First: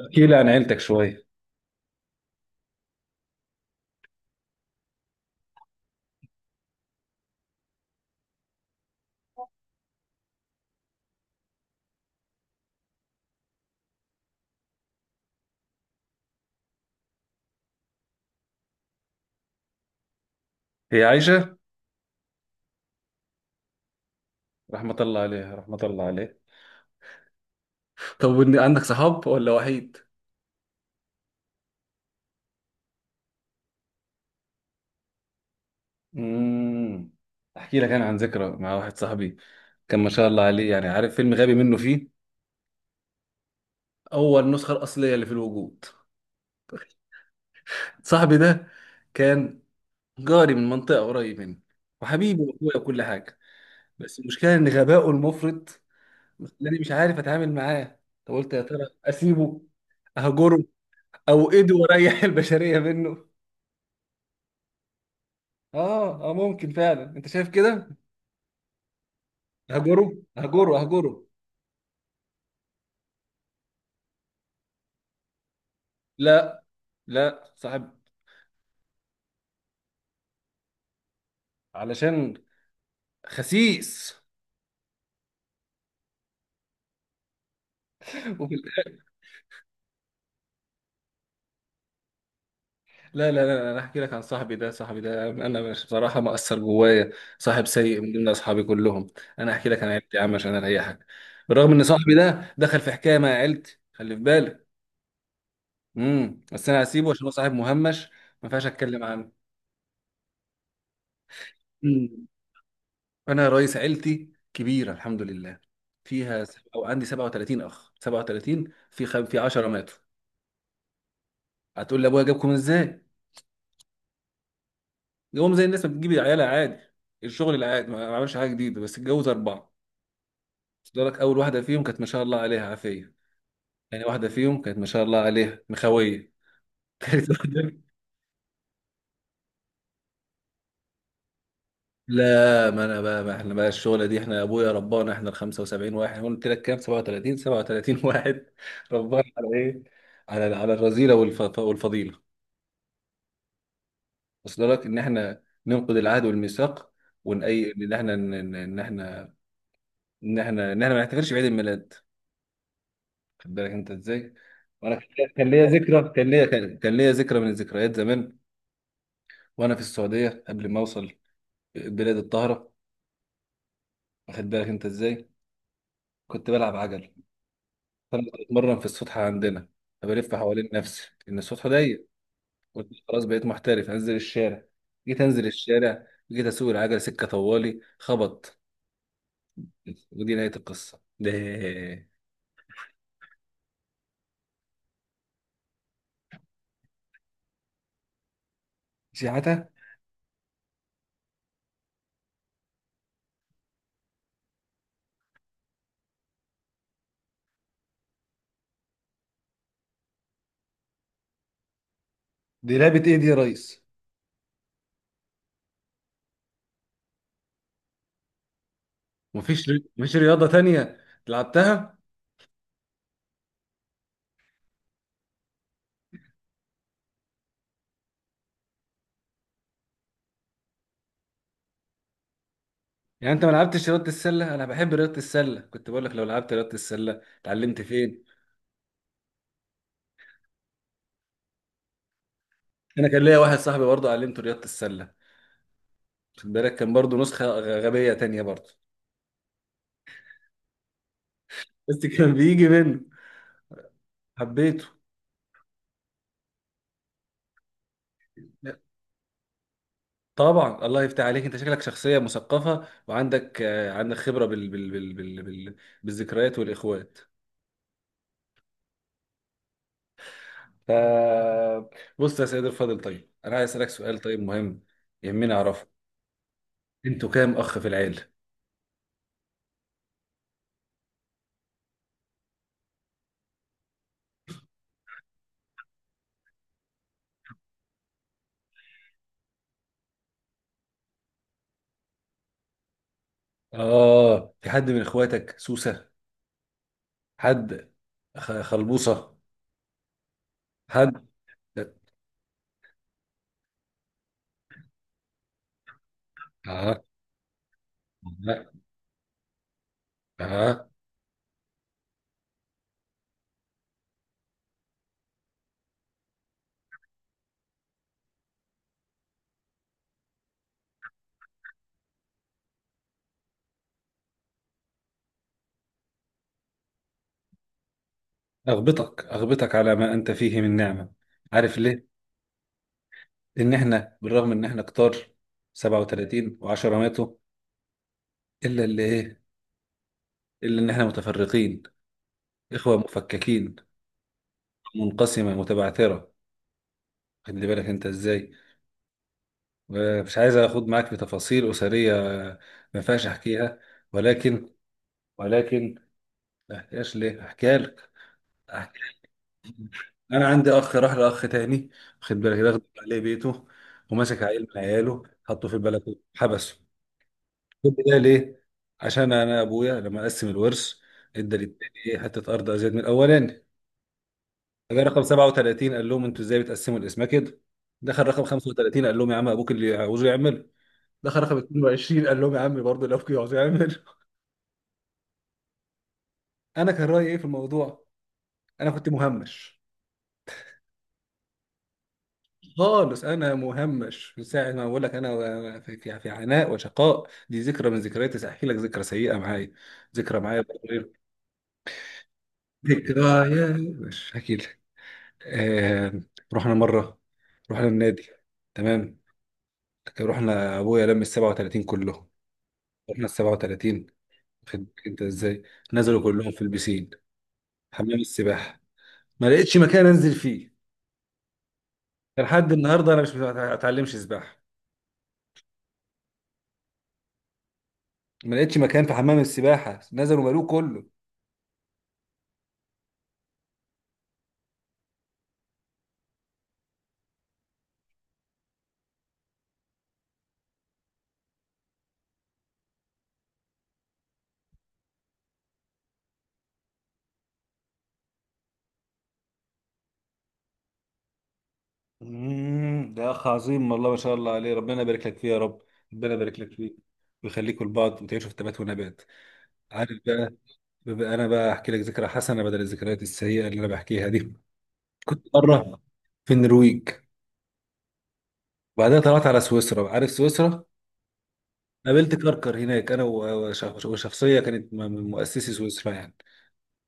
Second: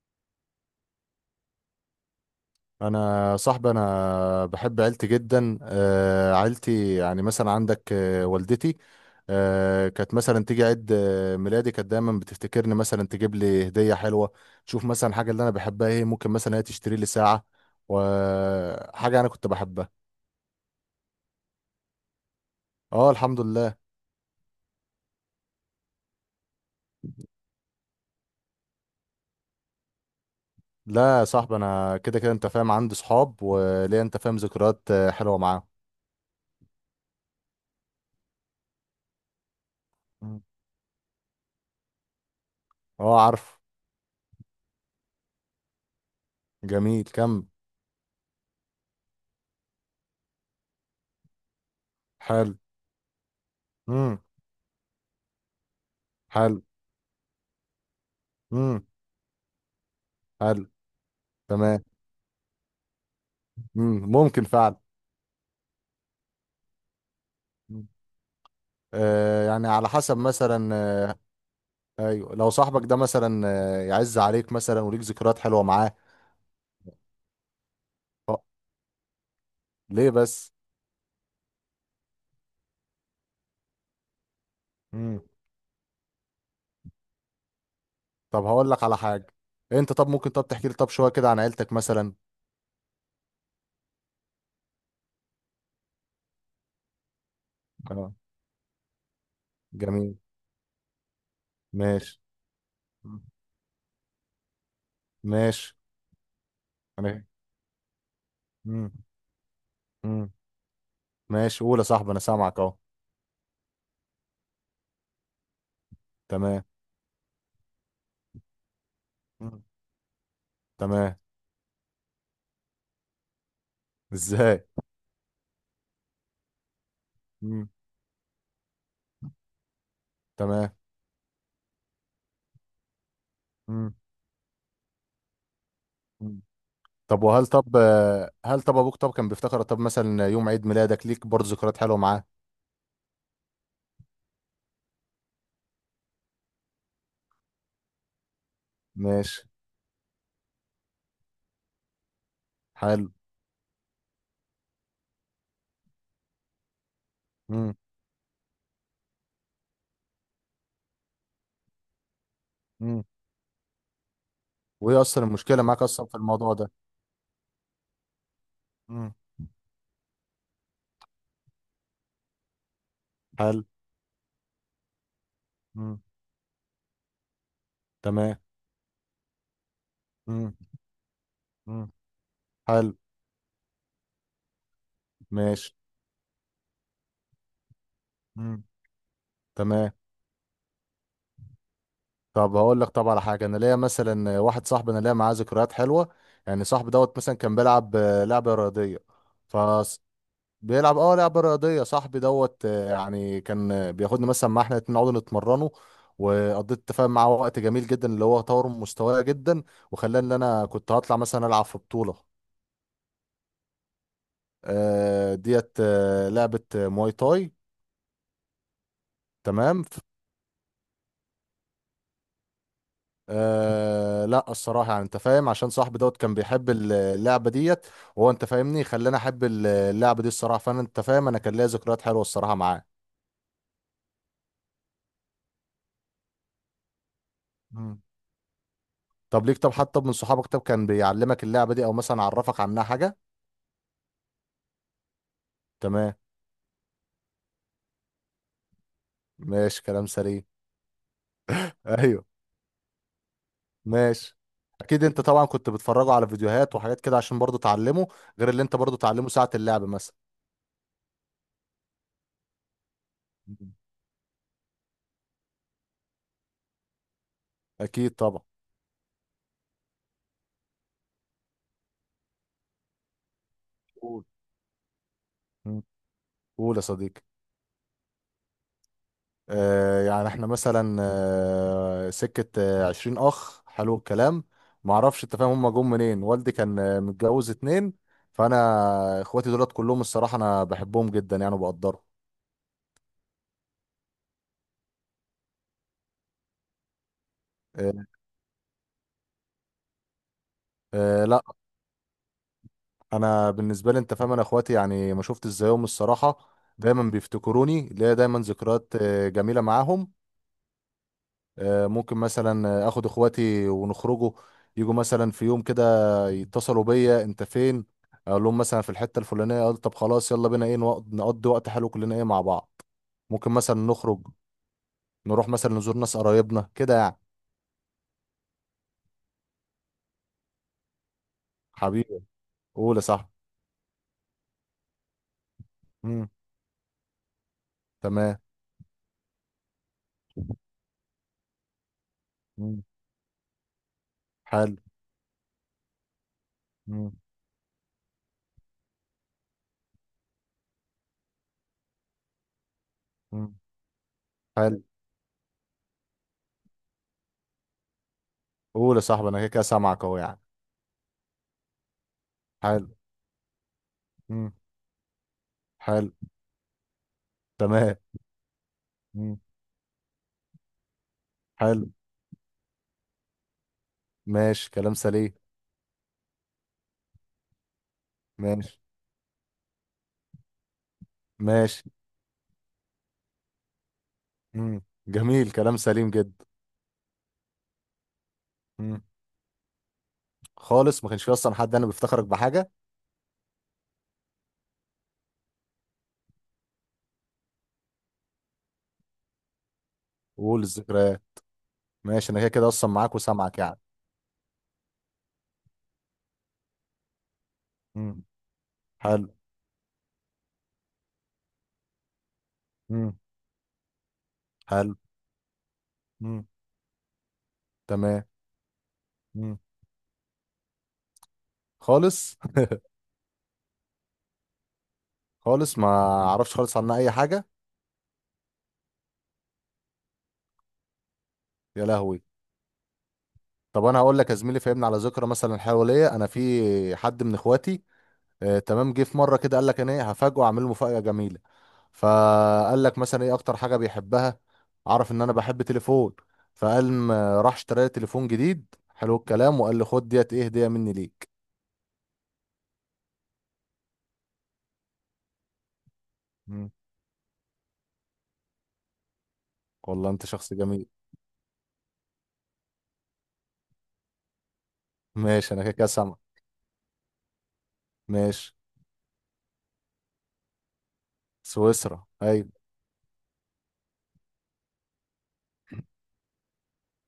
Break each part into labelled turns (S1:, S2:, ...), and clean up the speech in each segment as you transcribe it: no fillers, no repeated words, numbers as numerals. S1: احكي لي عن عيلتك شوي.
S2: انا صاحبي، انا بحب عيلتي جدا. عيلتي يعني مثلا عندك، والدتي كانت مثلا تيجي عيد ميلادي، كانت دايما بتفتكرني، مثلا تجيب لي هديه حلوه، تشوف مثلا حاجه اللي انا بحبها ايه. ممكن مثلا هي تشتري لي ساعه وحاجه انا كنت بحبها.
S1: هي عايشة؟
S2: اه الحمد لله.
S1: رحمة الله عليها، رحمة الله عليها. طب، عندك صحاب ولا وحيد؟
S2: لا يا صاحبي، انا كده كده انت فاهم عندي صحاب وليا انت فاهم ذكريات حلوه معاهم.
S1: امم احكي لك انا عن ذكرى مع واحد صاحبي. كان ما شاء
S2: مم.
S1: الله عليه، يعني عارف فيلم غبي منه فيه.
S2: اه عارف.
S1: أول نسخة الأصلية اللي في الوجود.
S2: جميل كم.
S1: صاحبي ده كان جاري من منطقة قريب مني، وحبيبي
S2: حلو.
S1: وأخويا وكل حاجة.
S2: امم.
S1: بس المشكلة إن غبائه المفرط
S2: حلو.
S1: مخلاني مش عارف أتعامل معاه. طب قلت يا ترى
S2: امم.
S1: أسيبه، أهجره،
S2: حلو.
S1: أو إيده
S2: تمام.
S1: وأريح البشرية منه.
S2: مم، ممكن فعلا.
S1: اه اه، ممكن فعلا، انت شايف
S2: مم.
S1: كده؟
S2: آه يعني على
S1: هجره،
S2: حسب
S1: هجره،
S2: مثلا
S1: هجره.
S2: آه. ايوه، لو صاحبك ده مثلا آه يعز عليك مثلا وليك ذكريات حلوه معاه.
S1: لا، لا صاحب،
S2: أه، ليه بس.
S1: علشان خسيس.
S2: امم. طب
S1: وفي
S2: هقول لك على
S1: الآخر-
S2: حاجه، انت طب ممكن طب تحكي لي طب شويه كده عن عيلتك مثلا.
S1: لا لا لا، انا احكي لك عن صاحبي ده. صاحبي ده انا مش بصراحه مأثر جوايا. صاحب سيء من
S2: اه.
S1: ضمن اصحابي كلهم. انا احكي لك عن عيلتي
S2: جميل.
S1: يا عم عشان اريحك. بالرغم ان صاحبي
S2: ماشي.
S1: ده دخل في حكايه
S2: مم.
S1: مع عيلتي، خلي في بالك.
S2: ماشي.
S1: بس انا هسيبه عشان
S2: انا.
S1: هو صاحب مهمش، ما ينفعش
S2: مم.
S1: اتكلم
S2: امم ماشي. قول يا
S1: عنه.
S2: صاحبي انا سامعك اهو.
S1: انا رئيس عيلتي كبيره الحمد لله، فيها
S2: تمام.
S1: او عندي 37 اخ، 37 في
S2: مم.
S1: 10 ماتوا.
S2: تمام.
S1: هتقول لي ابويا جابكم ازاي؟
S2: ازاي.
S1: جابهم زي الناس ما بتجيب عيالها عادي. الشغل
S2: مم.
S1: العادي، ما عملش حاجه جديده، بس اتجوز اربعه.
S2: تمام.
S1: بس لك اول واحده فيهم كانت ما شاء الله عليها عافيه. يعني واحده فيهم كانت ما شاء الله عليها مخويه.
S2: امم. طب
S1: تالت
S2: وهل
S1: واحده.
S2: طب هل طب ابوك طب كان بيفتكر طب مثلا يوم عيد ميلادك، ليك برضه ذكريات حلوه معاه؟
S1: لا، ما انا بقى، ما احنا بقى الشغله دي، احنا ابويا ربانا احنا ال 75 واحد. قلت لك كام؟ 37، 37 واحد. ربانا
S2: ماشي.
S1: على ايه؟ على على الرذيله والفضيله.
S2: حلو.
S1: وصل لك ان احنا ننقض العهد والميثاق، وان اي
S2: امم.
S1: ان احنا، ان إن إن احنا، ان احنا ما نحتفلش بعيد الميلاد.
S2: امم.
S1: خد بالك انت ازاي. وانا
S2: وايه اصلا
S1: كان كان
S2: المشكله
S1: ليا
S2: معاك اصلا
S1: ذكرى
S2: في
S1: كان ليا
S2: الموضوع ده؟
S1: كان كان ليا ذكرى من الذكريات زمان.
S2: امم.
S1: وانا في السعوديه قبل ما اوصل بلاد الطاهره،
S2: حلو.
S1: واخد بالك انت ازاي.
S2: امم.
S1: كنت بلعب عجل، فانا
S2: تمام.
S1: كنت بتمرن في السطح عندنا. فبلف
S2: امم.
S1: حوالين نفسي ان السطح
S2: امم.
S1: ضيق. قلت
S2: حلو.
S1: خلاص بقيت محترف، انزل الشارع. جيت انزل
S2: ماشي.
S1: الشارع، جيت اسوق العجل سكه طوالي خبط.
S2: امم. تمام.
S1: ودي نهايه القصه ده
S2: طب هقول لك طب على حاجه، انا ليا مثلا واحد صاحبي، انا ليا معاه ذكريات حلوه. يعني صاحبي دوت مثلا كان بيلعب لعبه رياضيه. ف
S1: سياحتها.
S2: بيلعب اه لعبة رياضية صاحبي دوت، يعني كان بياخدني مثلا، مع احنا الاتنين نقعد نتمرنه، وقضيت تفاهم معاه وقت جميل جدا اللي هو طور من مستواي جدا، وخلاني ان انا كنت هطلع مثلا العب في بطولة.
S1: دي لعبة ايه دي يا ريس؟
S2: ديت لعبة مواي تاي. تمام.
S1: مفيش رياضة تانية لعبتها؟
S2: آه لا، الصراحة يعني انت فاهم، عشان صاحبي دوت كان بيحب اللعبة ديت، وهو انت فاهمني خلاني احب اللعبة دي الصراحة. فانا انت فاهم انا كان ليا ذكريات حلوة الصراحة معاه.
S1: يعني انت ما لعبتش رياضة السلة؟ انا بحب رياضة السلة، كنت بقول لك لو لعبت رياضة السلة اتعلمت
S2: مم.
S1: فين.
S2: طب ليك طب حتى من صحابك طب كان بيعلمك اللعبة دي او مثلا عرفك عنها
S1: انا
S2: حاجة؟
S1: كان ليا واحد صاحبي برضه علمته رياضة السلة.
S2: تمام.
S1: خد بالك، كان برضه نسخة غبية تانية برضه.
S2: ماشي، كلام سليم.
S1: بس
S2: ايوه.
S1: كان بيجي منه،
S2: ماشي.
S1: حبيته.
S2: اكيد انت طبعا كنت بتفرجوا على فيديوهات وحاجات كده عشان برضو تعلمه، غير اللي انت برضو تعلمه ساعة اللعب مثلا.
S1: طبعا الله يفتح عليك، انت شكلك شخصية مثقفة وعندك
S2: مم.
S1: عندك خبرة بالذكريات والاخوات.
S2: اكيد طبعا.
S1: آه. بص يا سيد الفاضل، طيب انا عايز اسالك سؤال،
S2: قول.
S1: طيب مهم، يهمني
S2: مم.
S1: اعرفه.
S2: قول يا صديقي.
S1: انتوا كام اخ في العيله؟
S2: آه يعني احنا مثلا آه سكة آه 20 اخ. حلو الكلام. معرفش، انت فاهم هم جم منين؟ والدي كان متجوز اتنين، فانا اخواتي دولت كلهم، الصراحة انا بحبهم جدا يعني وبقدرهم.
S1: اه، في حد من اخواتك سوسه؟ حد
S2: آه،
S1: خلبوصه؟ حد؟
S2: أه لا، انا بالنسبه لي انت فاهم انا اخواتي يعني ما شفتش زيهم الصراحه،
S1: اه،
S2: دايما بيفتكروني، ليا دايما
S1: لا.
S2: ذكريات جميله معاهم.
S1: اه.
S2: أه ممكن مثلا اخد اخواتي ونخرجوا، يجوا مثلا في يوم كده يتصلوا بيا انت فين، اقول لهم مثلا في الحته الفلانيه، اقول طب خلاص يلا بينا ايه نقضي وقت حلو كلنا ايه مع بعض. ممكن مثلا نخرج، نروح مثلا نزور ناس قرايبنا كده يعني.
S1: اغبطك، اغبطك على ما انت فيه من نعمه. عارف ليه؟
S2: حبيبي. قول يا صاحبي.
S1: ان احنا بالرغم ان احنا كتار
S2: مم،
S1: 37 و10 ماتوا،
S2: تمام.
S1: الا اللي ايه، الا ان احنا متفرقين،
S2: مم،
S1: اخوه مفككين،
S2: حلو.
S1: منقسمه متبعثره.
S2: مم،
S1: خلي بالك انت ازاي. مش عايز اخد معاك في تفاصيل اسريه، ما ينفعش
S2: مم،
S1: احكيها. ولكن،
S2: حلو.
S1: ولكن ما احكيهاش ليه احكيها لك.
S2: قول يا
S1: أحكيها.
S2: صاحبي، انا كده كده سامعك اهو يعني.
S1: انا عندي اخ راح لاخ تاني، واخد بالك، ده غدر
S2: حلو.
S1: عليه بيته، ومسك
S2: مم.
S1: عيل من عياله حطه في
S2: حلو.
S1: البلكونه حبسه. كل
S2: تمام.
S1: ده ليه؟ عشان
S2: مم.
S1: انا ابويا لما قسم الورث ادى
S2: حلو.
S1: للتاني ايه حته ارض ازيد من الاولاني.
S2: ماشي، كلام
S1: جه رقم
S2: سليم.
S1: 37 قال لهم انتوا ازاي بتقسموا الاسماء كده. دخل رقم
S2: ماشي.
S1: 35 قال لهم يا عم ابوك اللي عاوزه يعمله. دخل رقم
S2: ماشي.
S1: 22 قال لهم يا عم برضه اللي ابوك عاوزه يعمله.
S2: مم. جميل، كلام سليم جدا.
S1: انا كان رايي ايه في الموضوع؟ انا
S2: مم.
S1: كنت مهمش
S2: خالص، ما كانش في اصلا حد انا بيفتخرك بحاجه.
S1: خالص، انا مهمش من ساعه ما بقول لك، انا في عناء وشقاء. دي ذكرى من ذكرياتي، احكي لك ذكرى سيئه معايا، ذكرى معايا
S2: وقول
S1: بتغير.
S2: الذكريات. ماشي، انا كده كده اصلا معاك وسامعك
S1: ذكريات
S2: يعني.
S1: مش هحكي لك. آه. رحنا مره، رحنا النادي،
S2: مم.
S1: تمام.
S2: حلو.
S1: رحنا ابويا لم ال 37 كلهم،
S2: مم.
S1: رحنا ال 37، واخد
S2: حلو.
S1: بالك انت ازاي. نزلوا
S2: مم.
S1: كلهم في البسين، حمام
S2: تمام.
S1: السباحه. ما
S2: مم.
S1: لقيتش مكان انزل فيه،
S2: خالص.
S1: لحد النهارده انا مش ما اتعلمش سباحه.
S2: خالص ما اعرفش خالص عنها اي حاجه.
S1: ما لقيتش مكان في حمام السباحه، نزلوا ملوه كله.
S2: يا لهوي. طب انا هقول لك يا زميلي، فهمنا على ذكرى مثلا حواليا، انا في حد من اخواتي تمام جه في مره كده قال لك انا ايه هفاجئه اعمل له مفاجاه جميله، فقال لك مثلا ايه اكتر حاجه بيحبها، عرف ان انا بحب تليفون، فقال ما راح اشترى لي تليفون جديد. حلو الكلام. وقال لي خد ديت ايه هديه مني ليك.
S1: ده اخ عظيم، والله ما شاء الله عليه، ربنا يبارك لك فيه يا رب، ربنا يبارك
S2: مم.
S1: لك فيه، ويخليكوا لبعض وتعيشوا في تبات ونبات. عارف
S2: والله انت شخص
S1: بقى،
S2: جميل.
S1: بقى انا بقى احكي لك ذكرى حسنه بدل الذكريات السيئه اللي انا بحكيها دي. كنت
S2: ماشي انا كده كده
S1: مره
S2: سامع.
S1: في النرويج،
S2: ماشي.
S1: وبعدها طلعت على سويسرا، عارف سويسرا.
S2: سويسرا
S1: قابلت
S2: ايوه.
S1: كركر هناك انا وشخصيه كانت من مؤسسي سويسرا يعني.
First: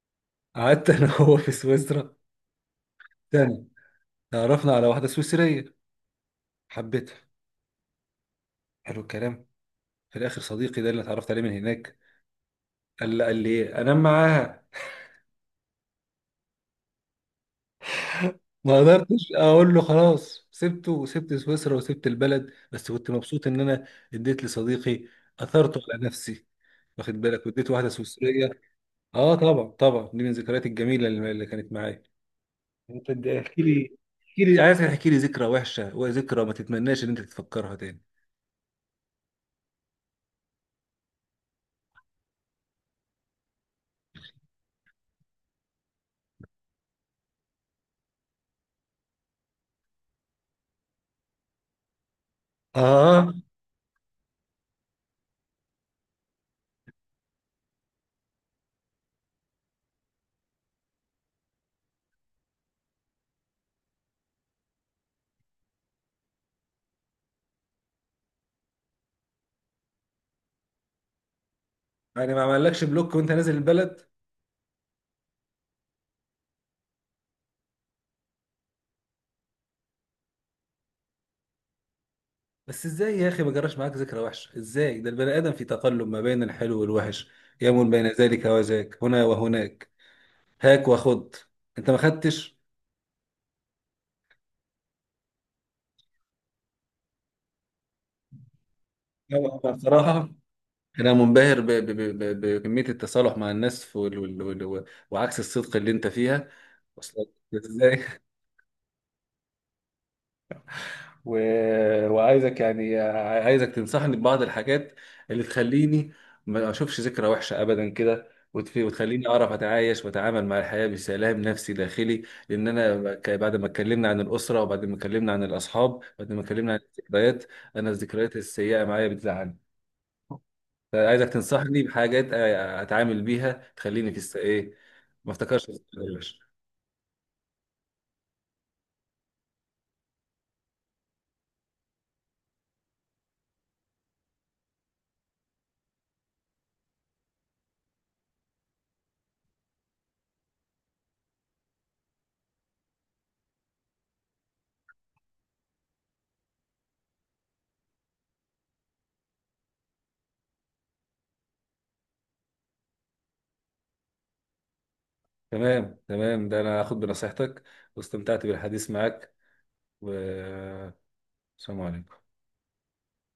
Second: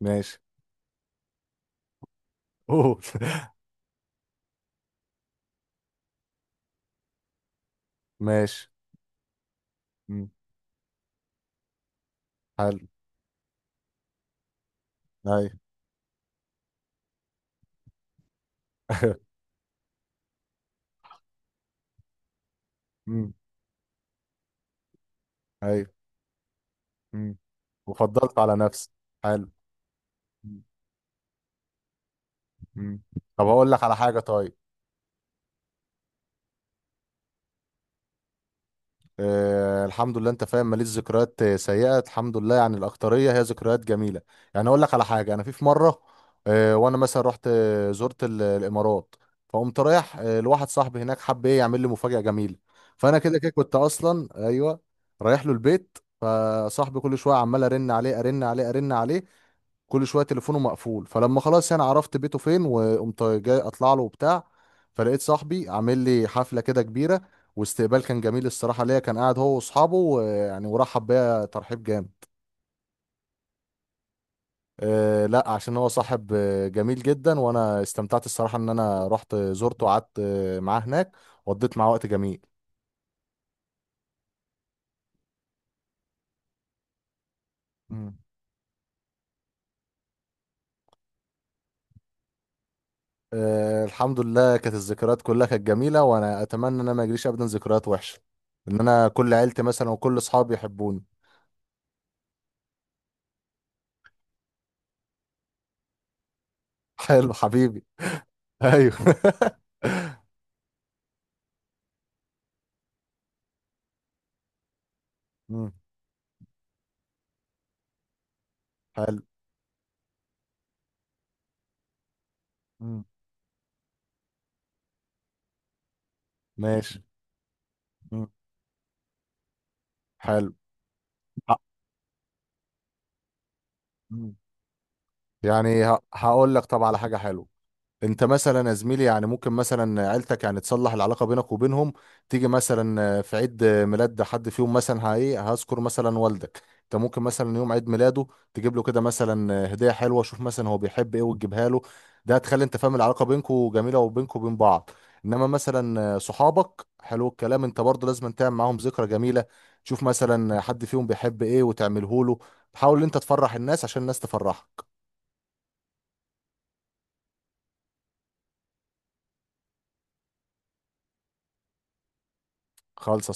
S2: ماشي.
S1: قعدت انا وهو في سويسرا
S2: قول.
S1: سنه. تعرفنا على واحده سويسريه، حبيتها،
S2: ماشي.
S1: حلو الكلام. في
S2: مم.
S1: الاخر صديقي ده اللي اتعرفت عليه من هناك
S2: حلو.
S1: قال لي ايه انام معاها.
S2: ايوه.
S1: ما قدرتش اقول له خلاص، سبته وسبت سويسرا وسبت البلد، بس كنت
S2: مم.
S1: مبسوط ان انا اديت لصديقي، اثرته
S2: ايوه.
S1: على نفسي، واخد
S2: مم.
S1: بالك، واديت واحده
S2: وفضلت
S1: سويسريه.
S2: على نفسي.
S1: اه
S2: حلو.
S1: طبعا طبعا، دي من الذكريات الجميله اللي كانت معايا.
S2: مم.
S1: انت
S2: طب
S1: احكي
S2: هقول لك على
S1: لي،
S2: حاجه
S1: احكي
S2: طيب.
S1: لي، عايز احكي لي ذكرى وحشه وذكرى ما تتمناش ان انت تفكرها تاني.
S2: آه الحمد لله انت فاهم، ماليش ذكريات سيئه الحمد لله، يعني الاكتريه هي ذكريات جميله. يعني اقول لك على حاجه، انا في مره، آه وانا مثلا رحت زرت الامارات، فقمت رايح آه لواحد صاحبي هناك، حب ايه يعمل لي مفاجاه جميله. فانا
S1: اه.
S2: كده كده كنت اصلا ايوه رايح له البيت. فصاحبي كل شويه عمال ارن عليه ارن عليه ارن عليه، كل شويه تليفونه مقفول. فلما خلاص انا عرفت بيته فين وقمت جاي اطلع له وبتاع، فلقيت صاحبي عامل لي حفله كده كبيره، واستقبال كان جميل الصراحة ليا، كان قاعد هو واصحابه، ويعني ورحب بيا ترحيب جامد.
S1: يعني ما عملكش بلوك وانت نازل البلد؟
S2: أه لا، عشان هو صاحب جميل جدا، وانا استمتعت الصراحة ان انا رحت زرته وقعدت معاه هناك، وقضيت معاه وقت جميل.
S1: بس ازاي يا اخي ما جراش معاك ذكرى وحشه ازاي؟ ده البني ادم في تقلب ما بين الحلو والوحش، يمون بين
S2: مم.
S1: ذلك وذاك، هنا وهناك، هاك وخد. انت ما خدتش؟
S2: أه الحمد لله، كانت الذكريات كلها كانت جميلة، وانا اتمنى ان انا ما يجريش ابدا ذكريات وحشة، ان انا كل
S1: لا،
S2: عيلتي
S1: أنا
S2: مثلا وكل
S1: بصراحه
S2: اصحابي يحبوني.
S1: انا منبهر بكميه التصالح مع الناس وعكس الصدق اللي انت فيها اصلا.
S2: حلو حبيبي.
S1: ازاي؟
S2: ايوه.
S1: و... وعايزك يعني، عايزك تنصحني ببعض الحاجات اللي
S2: مم.
S1: تخليني ما اشوفش ذكرى وحشه ابدا كده،
S2: حلو.
S1: وتخليني اعرف اتعايش واتعامل مع الحياه بسلام نفسي داخلي. لان
S2: مم.
S1: انا بعد ما اتكلمنا عن الاسره، وبعد ما اتكلمنا عن الاصحاب، بعد ما اتكلمنا عن
S2: ماشي.
S1: الذكريات، انا
S2: مم.
S1: الذكريات السيئه معايا بتزعلني. فعايزك
S2: حلو.
S1: تنصحني بحاجات اتعامل بيها تخليني في ايه ما افتكرش
S2: يعني
S1: الذكرى الوحشه.
S2: هقول لك طبعا على حاجه حلوه. انت مثلا يا زميلي، يعني ممكن مثلا عيلتك يعني تصلح العلاقه بينك وبينهم، تيجي مثلا في عيد ميلاد حد فيهم مثلا هايه هذكر مثلا والدك، انت ممكن مثلا يوم عيد ميلاده تجيب له كده مثلا هديه حلوه، شوف مثلا هو بيحب ايه وتجيبها له. ده هتخلي انت فاهم العلاقه بينكم جميله، وبينكم وبين بعض. انما مثلا صحابك، حلو الكلام، انت برضه لازم تعمل معاهم ذكرى جميله، تشوف مثلا حد فيهم بيحب ايه وتعمله له. تحاول انت تفرح الناس عشان الناس تفرحك.
S1: تمام، تمام، ده انا هاخد بنصيحتك، واستمتعت بالحديث معك، و السلام عليكم.
S2: خالص.